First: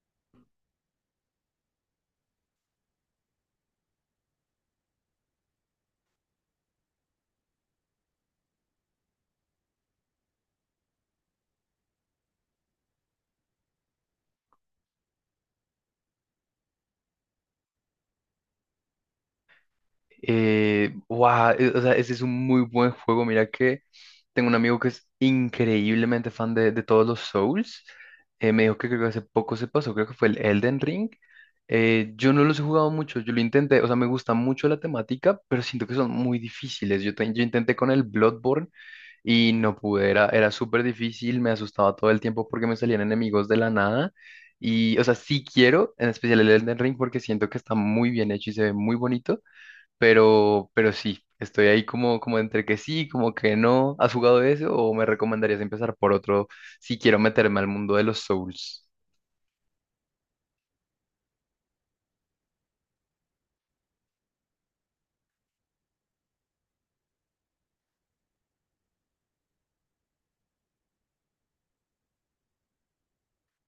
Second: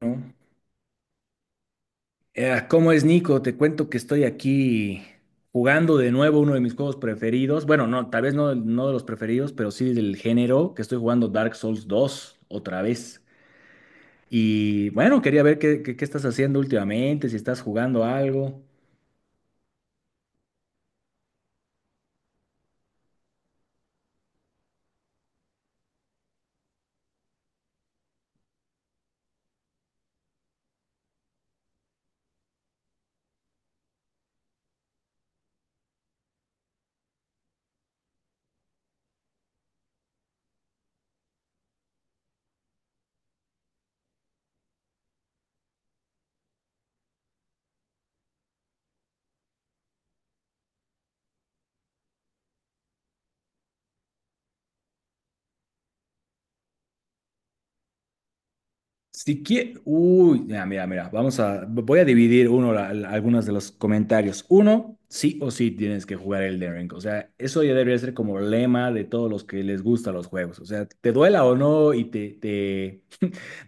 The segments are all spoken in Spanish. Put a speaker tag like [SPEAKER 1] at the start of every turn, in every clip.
[SPEAKER 1] ¿No? ¿Cómo es, Nico? Te cuento que estoy aquí jugando de nuevo uno de mis juegos preferidos. Bueno, no, tal vez no de los preferidos, pero sí del género, que estoy jugando Dark Souls 2, otra vez. Y bueno, quería ver qué estás haciendo últimamente, si estás jugando algo.
[SPEAKER 2] Wow, o sea, ese es un muy buen juego. Mira que tengo un amigo que es increíblemente fan de todos los Souls. Me dijo que creo que hace poco se pasó, creo que fue el Elden Ring. Yo no los he jugado mucho, yo lo intenté, o sea, me gusta mucho la temática, pero siento que son muy difíciles. Yo intenté con el Bloodborne y no pude, era súper difícil, me asustaba todo el tiempo porque me salían enemigos de la nada. Y, o sea, sí quiero, en especial el Elden Ring, porque siento que está muy bien hecho y se ve muy bonito, pero sí, estoy ahí como entre que sí, como que no. ¿Has jugado eso o me recomendarías empezar por otro si quiero meterme al mundo de los Souls?
[SPEAKER 1] Si quie- Uy, mira, voy a dividir uno algunos de los comentarios. Uno, sí o sí tienes que jugar Elden Ring. O sea, eso ya debería ser como lema de todos los que les gustan los juegos. O sea, te duela o no y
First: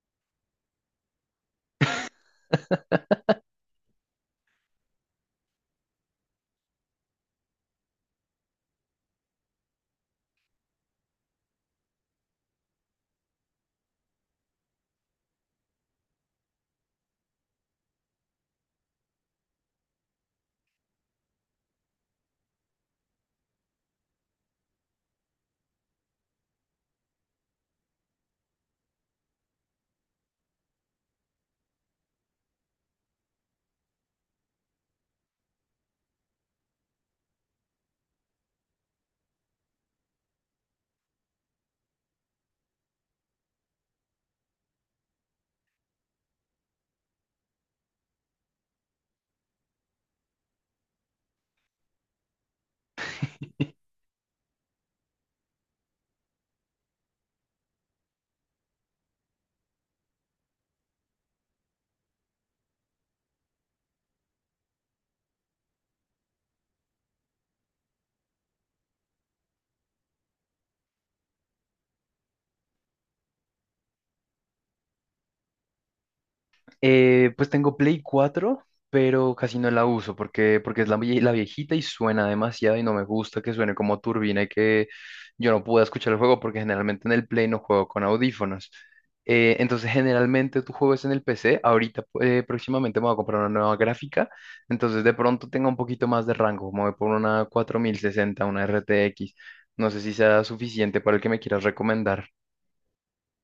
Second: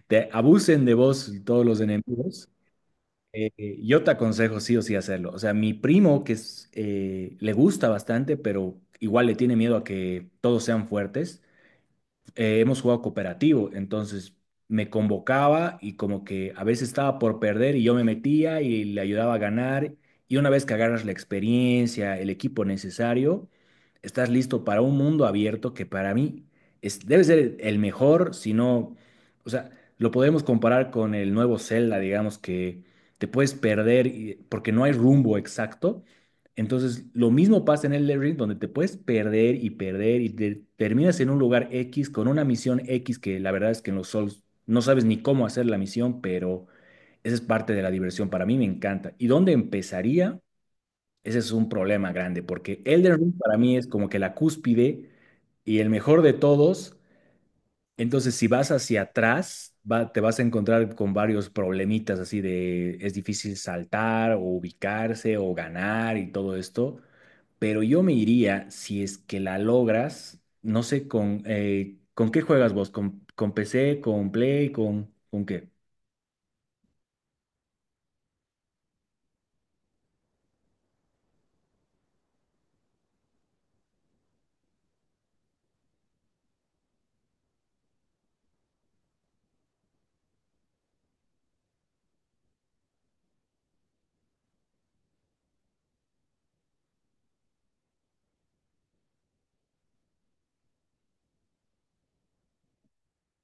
[SPEAKER 1] te abusen de vos todos los enemigos, eh, yo te aconsejo sí o sí hacerlo. O sea, mi primo que es, le gusta bastante, pero igual le tiene miedo a que todos sean fuertes. Hemos jugado cooperativo, entonces me convocaba y como que a veces estaba por perder y yo me metía y le ayudaba a ganar. Y una vez que agarras la experiencia, el equipo necesario, estás listo para un mundo abierto que para mí es, debe ser el mejor, si no, o sea, lo podemos comparar con el nuevo Zelda, digamos que te puedes porque no hay rumbo exacto, entonces, lo mismo pasa en el Elden Ring, donde te puedes perder y perder y terminas en un lugar X con una misión X que la verdad es que en los Souls no sabes ni cómo hacer la misión, pero esa es parte de la diversión. Para mí me encanta. ¿Y dónde empezaría? Ese es un problema grande, porque Elden Ring para mí es como que la cúspide y el mejor de todos. Entonces, si vas hacia atrás, te vas a encontrar con varios problemitas así de es difícil saltar o ubicarse o ganar y todo esto, pero yo me iría, si es que la logras, no sé ¿con qué juegas vos? Con PC, con Play, con qué?
[SPEAKER 2] Pues tengo Play 4, pero casi no la uso porque es la viejita y suena demasiado y no me gusta que suene como turbina y que yo no pueda escuchar el juego porque generalmente en el Play no juego con audífonos. Entonces generalmente tú juegas en el PC, ahorita próximamente me voy a comprar una nueva gráfica, entonces de pronto tenga un poquito más de rango, me voy por una 4060, una RTX, no sé si sea suficiente para el que me quieras recomendar.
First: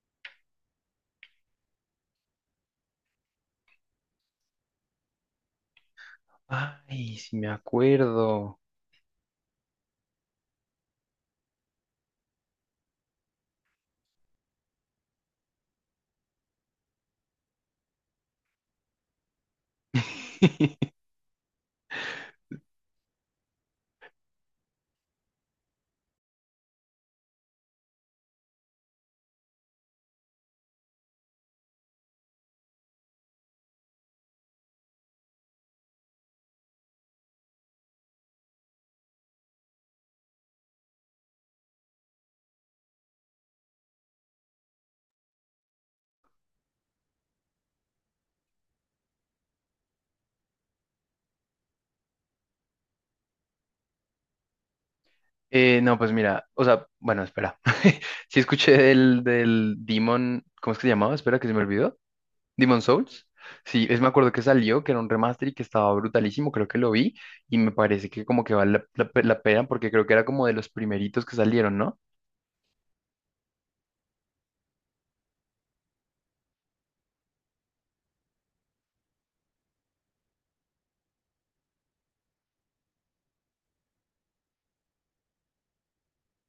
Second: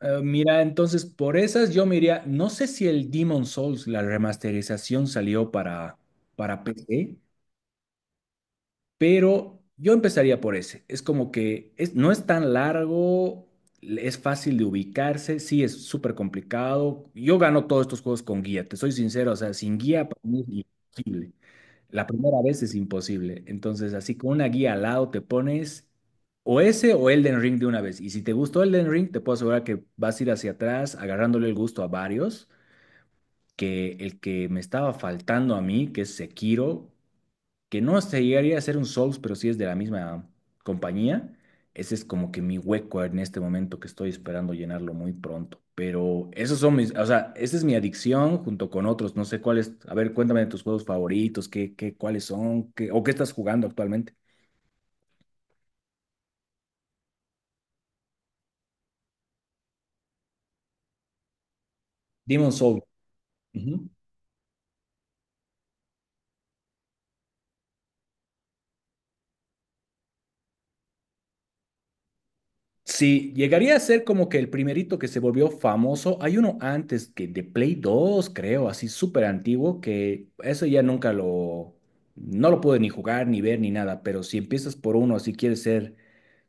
[SPEAKER 1] Mira, entonces por esas yo me iría, no sé si el Demon Souls, la remasterización salió para PC,
[SPEAKER 2] Ay, si me acuerdo.
[SPEAKER 1] pero yo empezaría por ese. Es como que es, no es tan largo, es fácil de ubicarse, sí es súper complicado. Yo gano todos estos juegos con guía, te soy sincero, o sea, sin guía para mí es imposible. La primera vez es imposible. Entonces, así con una guía al lado te pones o ese o Elden Ring de una vez. Y si te gustó Elden Ring, te puedo asegurar que vas a ir hacia atrás agarrándole el gusto a varios, que el que me estaba faltando a mí, que es Sekiro, que no se llegaría a ser un Souls, pero sí es de la misma compañía. Ese es como que mi hueco en este momento que estoy esperando llenarlo muy pronto. Pero esos son mis, o sea, esa es mi adicción junto con otros. No sé cuáles, a ver, cuéntame de tus juegos favoritos, cuáles son, qué, o qué estás jugando actualmente.
[SPEAKER 2] No, pues mira, o sea, bueno, espera. Sí escuché del Demon, ¿cómo es que se llamaba? Espera, que se me olvidó.
[SPEAKER 1] Demon
[SPEAKER 2] Demon
[SPEAKER 1] Soul.
[SPEAKER 2] Souls.
[SPEAKER 1] Ujú.
[SPEAKER 2] Sí, me acuerdo que salió, que era un remaster y que estaba brutalísimo, creo que lo vi y me parece que como que vale la pena porque creo que era como de los primeritos que salieron, ¿no?
[SPEAKER 1] Sí, llegaría a ser como que el primerito que se volvió famoso. Hay uno antes que de Play 2, creo, así súper antiguo, que eso ya nunca no lo pude ni jugar, ni ver, ni nada. Pero si empiezas por uno, si quieres ser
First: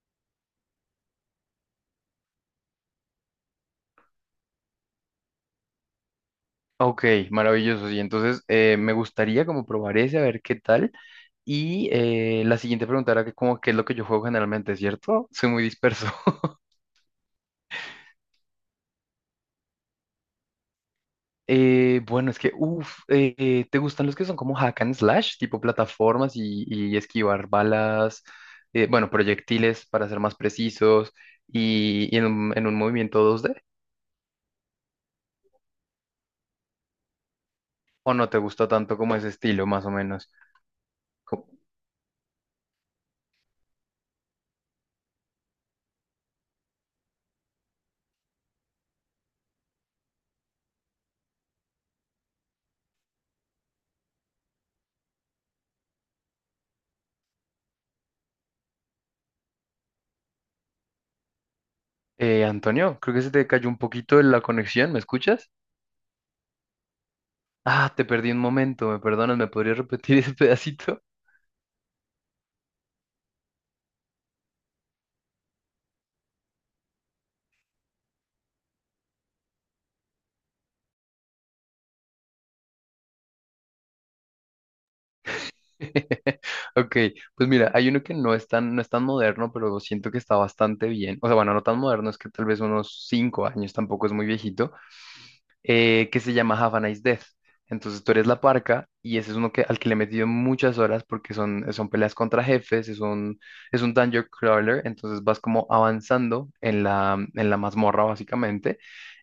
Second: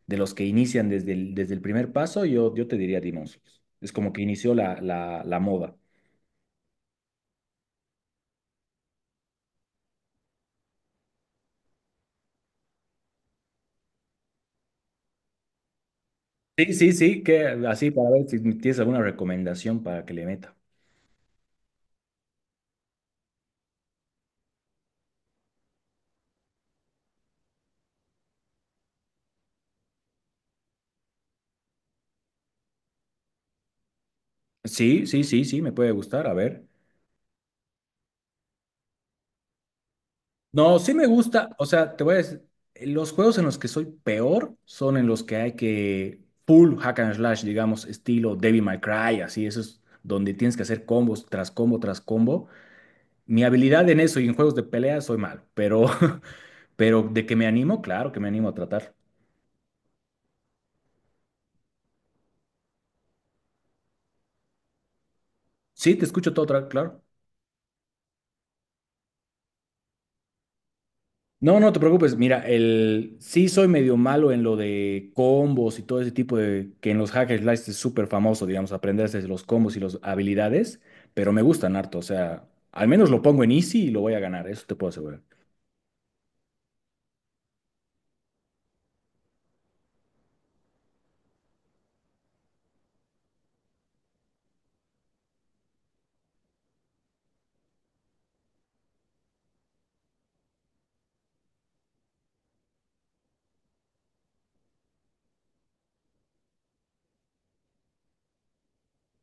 [SPEAKER 1] de los que inician desde desde el primer paso, yo te diría Demon Souls. Es como que inició la moda.
[SPEAKER 2] Ok, maravilloso. Sí, entonces me gustaría como probar ese, a ver qué tal. Y la siguiente pregunta era que como qué es lo que yo juego generalmente, ¿cierto? Soy muy disperso.
[SPEAKER 1] Sí, que así para ver si tienes alguna recomendación para que le meta.
[SPEAKER 2] Bueno, es que, uff, ¿te gustan los que son como hack and slash, tipo plataformas y esquivar balas, bueno, proyectiles para ser más precisos y en un movimiento 2D?
[SPEAKER 1] Sí, me puede gustar, a ver.
[SPEAKER 2] ¿O no te gusta tanto como ese estilo, más o menos?
[SPEAKER 1] No, sí me
[SPEAKER 2] Co-
[SPEAKER 1] gusta, o sea, te voy a decir, los juegos en los que soy peor son en los que hay que full hack and slash, digamos, estilo Devil May Cry, así, eso es donde tienes que hacer combos tras combo tras combo. Mi habilidad en eso y en juegos de pelea soy malo, pero, pero de que me animo, claro que me animo a tratar.
[SPEAKER 2] Antonio, creo que se te cayó un poquito la conexión, ¿me escuchas?
[SPEAKER 1] Sí, te escucho todo, claro.
[SPEAKER 2] Ah, te perdí un momento, ¿me perdonas? ¿Me podrías repetir ese pedacito?
[SPEAKER 1] No, no te preocupes. Mira, el sí soy medio malo en lo de combos y todo ese tipo de que en los hack and slash es súper famoso, digamos, aprenderse los combos y las habilidades, pero me gustan harto. O sea, al menos lo pongo en easy y lo voy a ganar, eso te puedo asegurar.
[SPEAKER 2] Ok, pues mira, hay uno que no es tan moderno, pero siento que está bastante bien. O sea, bueno, no tan moderno, es que tal vez unos 5 años tampoco es muy viejito, que se llama Have a Nice Death. Entonces tú eres la parca y ese es uno que, al que le he metido muchas horas porque son peleas contra jefes, es un dungeon crawler, entonces vas como avanzando en la mazmorra básicamente,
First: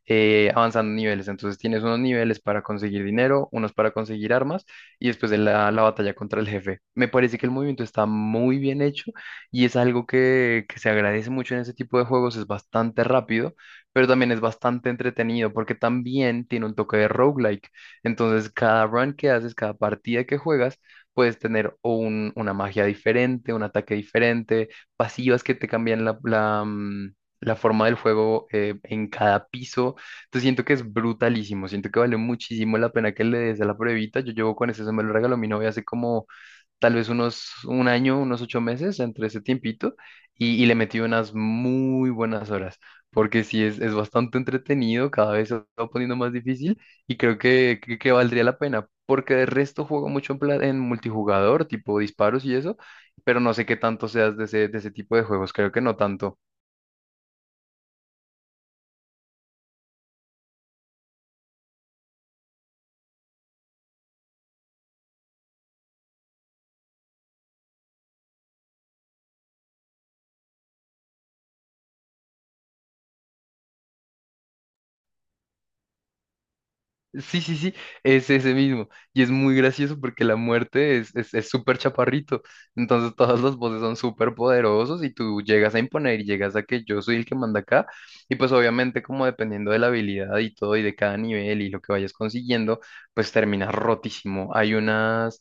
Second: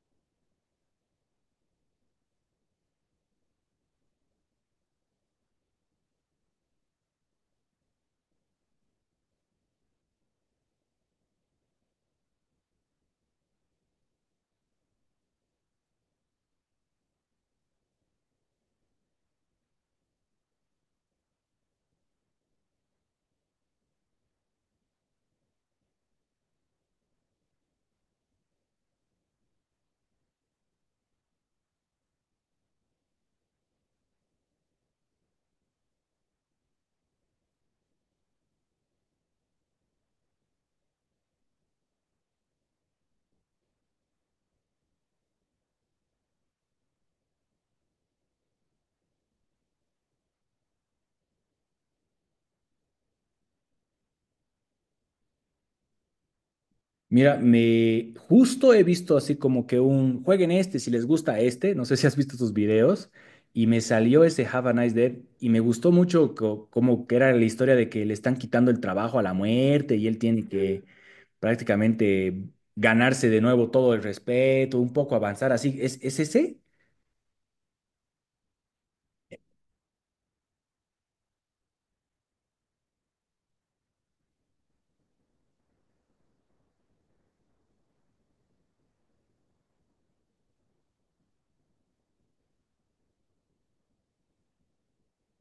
[SPEAKER 2] avanzando niveles. Entonces tienes unos niveles para conseguir dinero, unos para conseguir armas y después de la batalla contra el jefe. Me parece que el movimiento está muy bien hecho y es algo que se agradece mucho en ese tipo de juegos, es bastante rápido pero también es bastante entretenido porque también tiene un toque de roguelike. Entonces, cada run que haces, cada partida que juegas, puedes tener o una magia diferente, un ataque diferente, pasivas que te cambian la forma del juego en cada piso. Entonces, siento que es brutalísimo, siento que vale muchísimo la pena que le des a la pruebita. Yo llevo con ese, se me lo regaló mi novia hace como tal vez unos un año, unos 8 meses entre ese tiempito, y le metí unas muy buenas horas, porque sí es bastante entretenido, cada vez se va poniendo más difícil y creo que valdría la pena, porque de resto juego mucho en, en multijugador, tipo disparos y eso, pero no sé qué tanto seas de ese tipo de juegos, creo que no tanto.
[SPEAKER 1] Mira, me justo he visto así como que un jueguen este si les gusta este. No sé si has visto tus videos. Y me salió ese Have a Nice Day y me gustó mucho como que era la historia de que le están quitando el trabajo a la muerte y él tiene que prácticamente ganarse de nuevo todo el respeto, un poco avanzar así. Es ese?
[SPEAKER 2] Sí, sí, sí, es ese mismo. Y es muy gracioso porque la muerte es súper chaparrito. Entonces todas las voces son súper poderosos y tú llegas a imponer y llegas a que yo soy el que manda acá. Y pues obviamente como dependiendo de la habilidad y todo y de cada nivel y lo que vayas consiguiendo, pues terminas rotísimo. Hay unas,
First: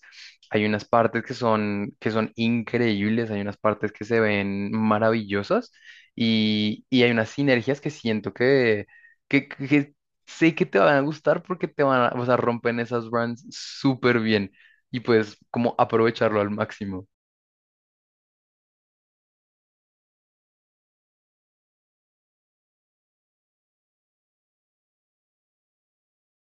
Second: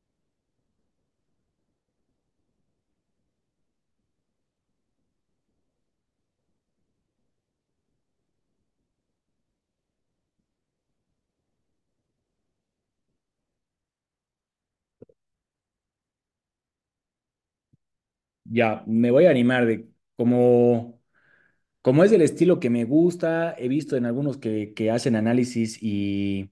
[SPEAKER 2] hay unas partes que son increíbles, hay unas partes que se ven maravillosas y hay unas sinergias que siento que sé que te van a gustar porque te van a, o sea, rompen esas brands súper bien y pues como aprovecharlo al máximo.
[SPEAKER 1] Ya, me voy a animar de como, como es el estilo que me gusta. He visto en algunos que hacen análisis y.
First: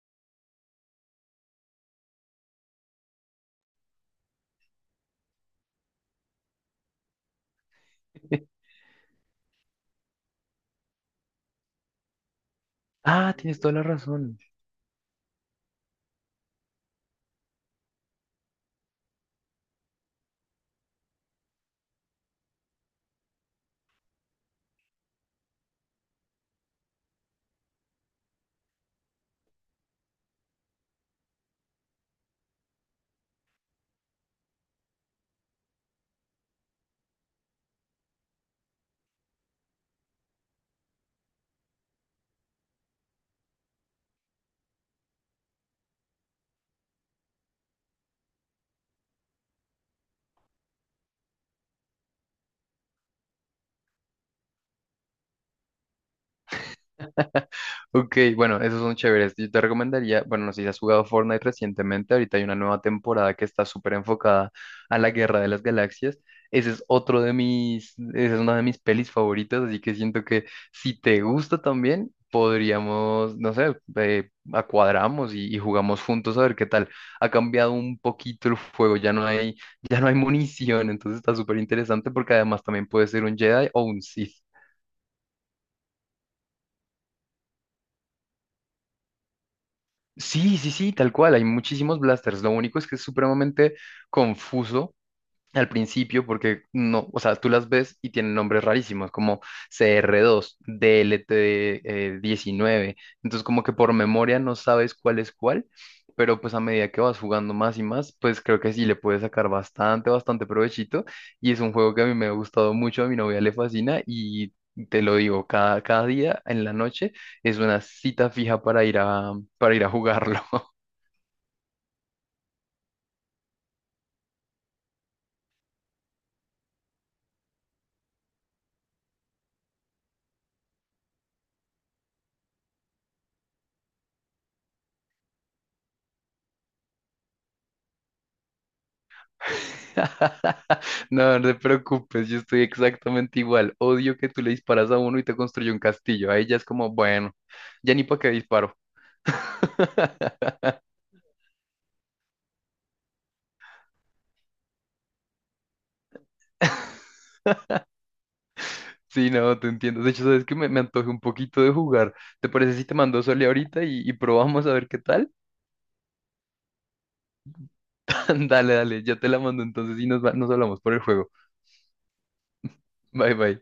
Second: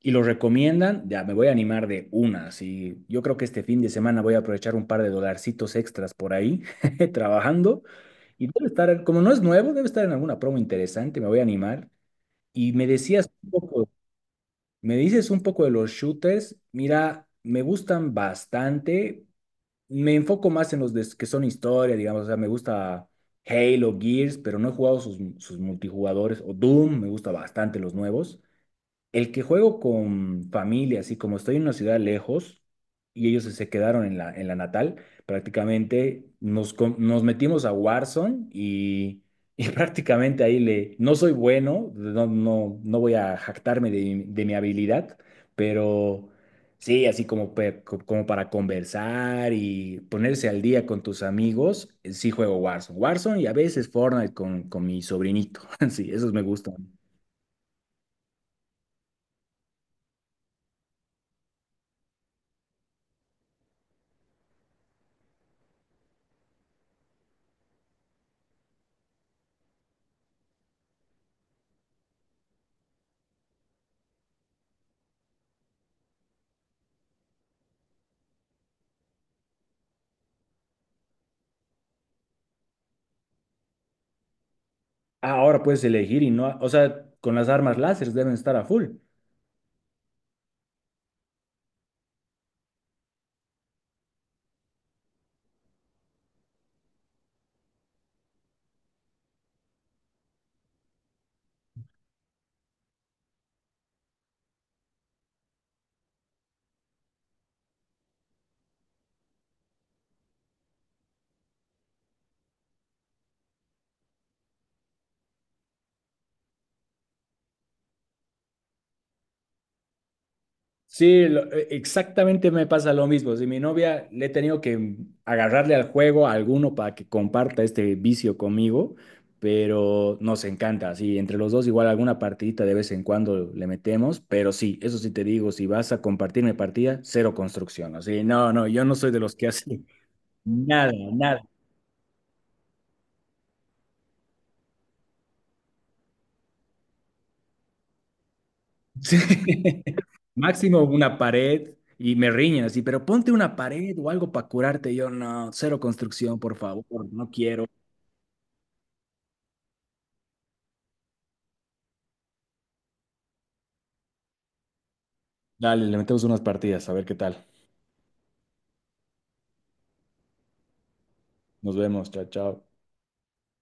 [SPEAKER 1] y lo recomiendan, ya me voy a animar de una. Sí, yo creo que este fin de semana voy a aprovechar un par de dolarcitos extras por ahí trabajando y debe estar, como no es nuevo, debe estar en alguna promo interesante, me voy a animar. Y me decías
[SPEAKER 2] Ah,
[SPEAKER 1] un
[SPEAKER 2] tienes toda la
[SPEAKER 1] poco,
[SPEAKER 2] razón.
[SPEAKER 1] me dices un poco de los shooters. Mira, me gustan bastante. Me enfoco más en los que son historia, digamos, o sea, me gusta Halo, Gears, pero no he jugado sus multijugadores o Doom, me gusta bastante los nuevos. El que juego con familia, así como estoy en una ciudad lejos y ellos se quedaron en en la natal, prácticamente nos metimos a Warzone y prácticamente ahí le... No soy bueno, no voy a jactarme de, mi habilidad, pero sí, así como, como para conversar y ponerse al día con tus amigos, sí juego Warzone. Warzone y a veces Fortnite con mi sobrinito. Sí, esos me gustan.
[SPEAKER 2] Ok, bueno, esos son chéveres. Yo te recomendaría, bueno, no sé si has jugado Fortnite recientemente, ahorita hay una nueva temporada que está súper enfocada a la Guerra de las Galaxias. Ese es otro esa es una de mis pelis favoritas, así que siento que si te gusta también, podríamos, no sé, acuadramos y jugamos juntos a ver qué tal. Ha cambiado un poquito el juego, ya no hay munición, entonces está súper interesante porque además también puede ser un Jedi o un Sith.
[SPEAKER 1] Ah, ahora puedes elegir y no, o sea, con las armas láseres deben estar a full.
[SPEAKER 2] Sí, sí, sí, tal cual, hay muchísimos blasters. Lo único es que es supremamente confuso al principio porque no, o sea, tú las ves y tienen nombres rarísimos como CR2, DLT19, entonces como que por memoria no sabes cuál es cuál, pero pues a medida que vas jugando más y más, pues creo que sí le puedes sacar bastante, bastante provechito y es un juego que a mí me ha gustado mucho, a mi novia le fascina y te lo digo, cada día en la noche es una cita fija para ir a, jugarlo.
[SPEAKER 1] Sí, exactamente me pasa lo mismo. Si mi novia le he tenido que agarrarle al juego a alguno para que comparta este vicio conmigo, pero nos encanta. Sí, entre los dos igual alguna partidita de vez en cuando le metemos, pero sí, eso sí te digo, si vas a compartirme partida, cero construcción. Así, no, no, yo no soy de los que hace nada,
[SPEAKER 2] No,
[SPEAKER 1] nada.
[SPEAKER 2] no te preocupes, yo estoy exactamente igual. Odio que tú le disparas a uno y te construye un castillo. Ahí ya es como, bueno, ya ni para qué disparo.
[SPEAKER 1] Sí. Máximo una pared y me riñen así, pero ponte una pared o algo para curarte. Yo no, cero construcción, por favor, no quiero.
[SPEAKER 2] Sí, no, te entiendo. De hecho, sabes que me antoje un poquito de jugar. ¿Te parece si te mando Sole ahorita y probamos a ver qué tal?
[SPEAKER 1] Dale, le metemos unas partidas, a ver qué tal.
[SPEAKER 2] Dale, dale, ya te la mando entonces y nos hablamos por el juego.
[SPEAKER 1] Nos vemos, chao, chao.
[SPEAKER 2] Bye, bye.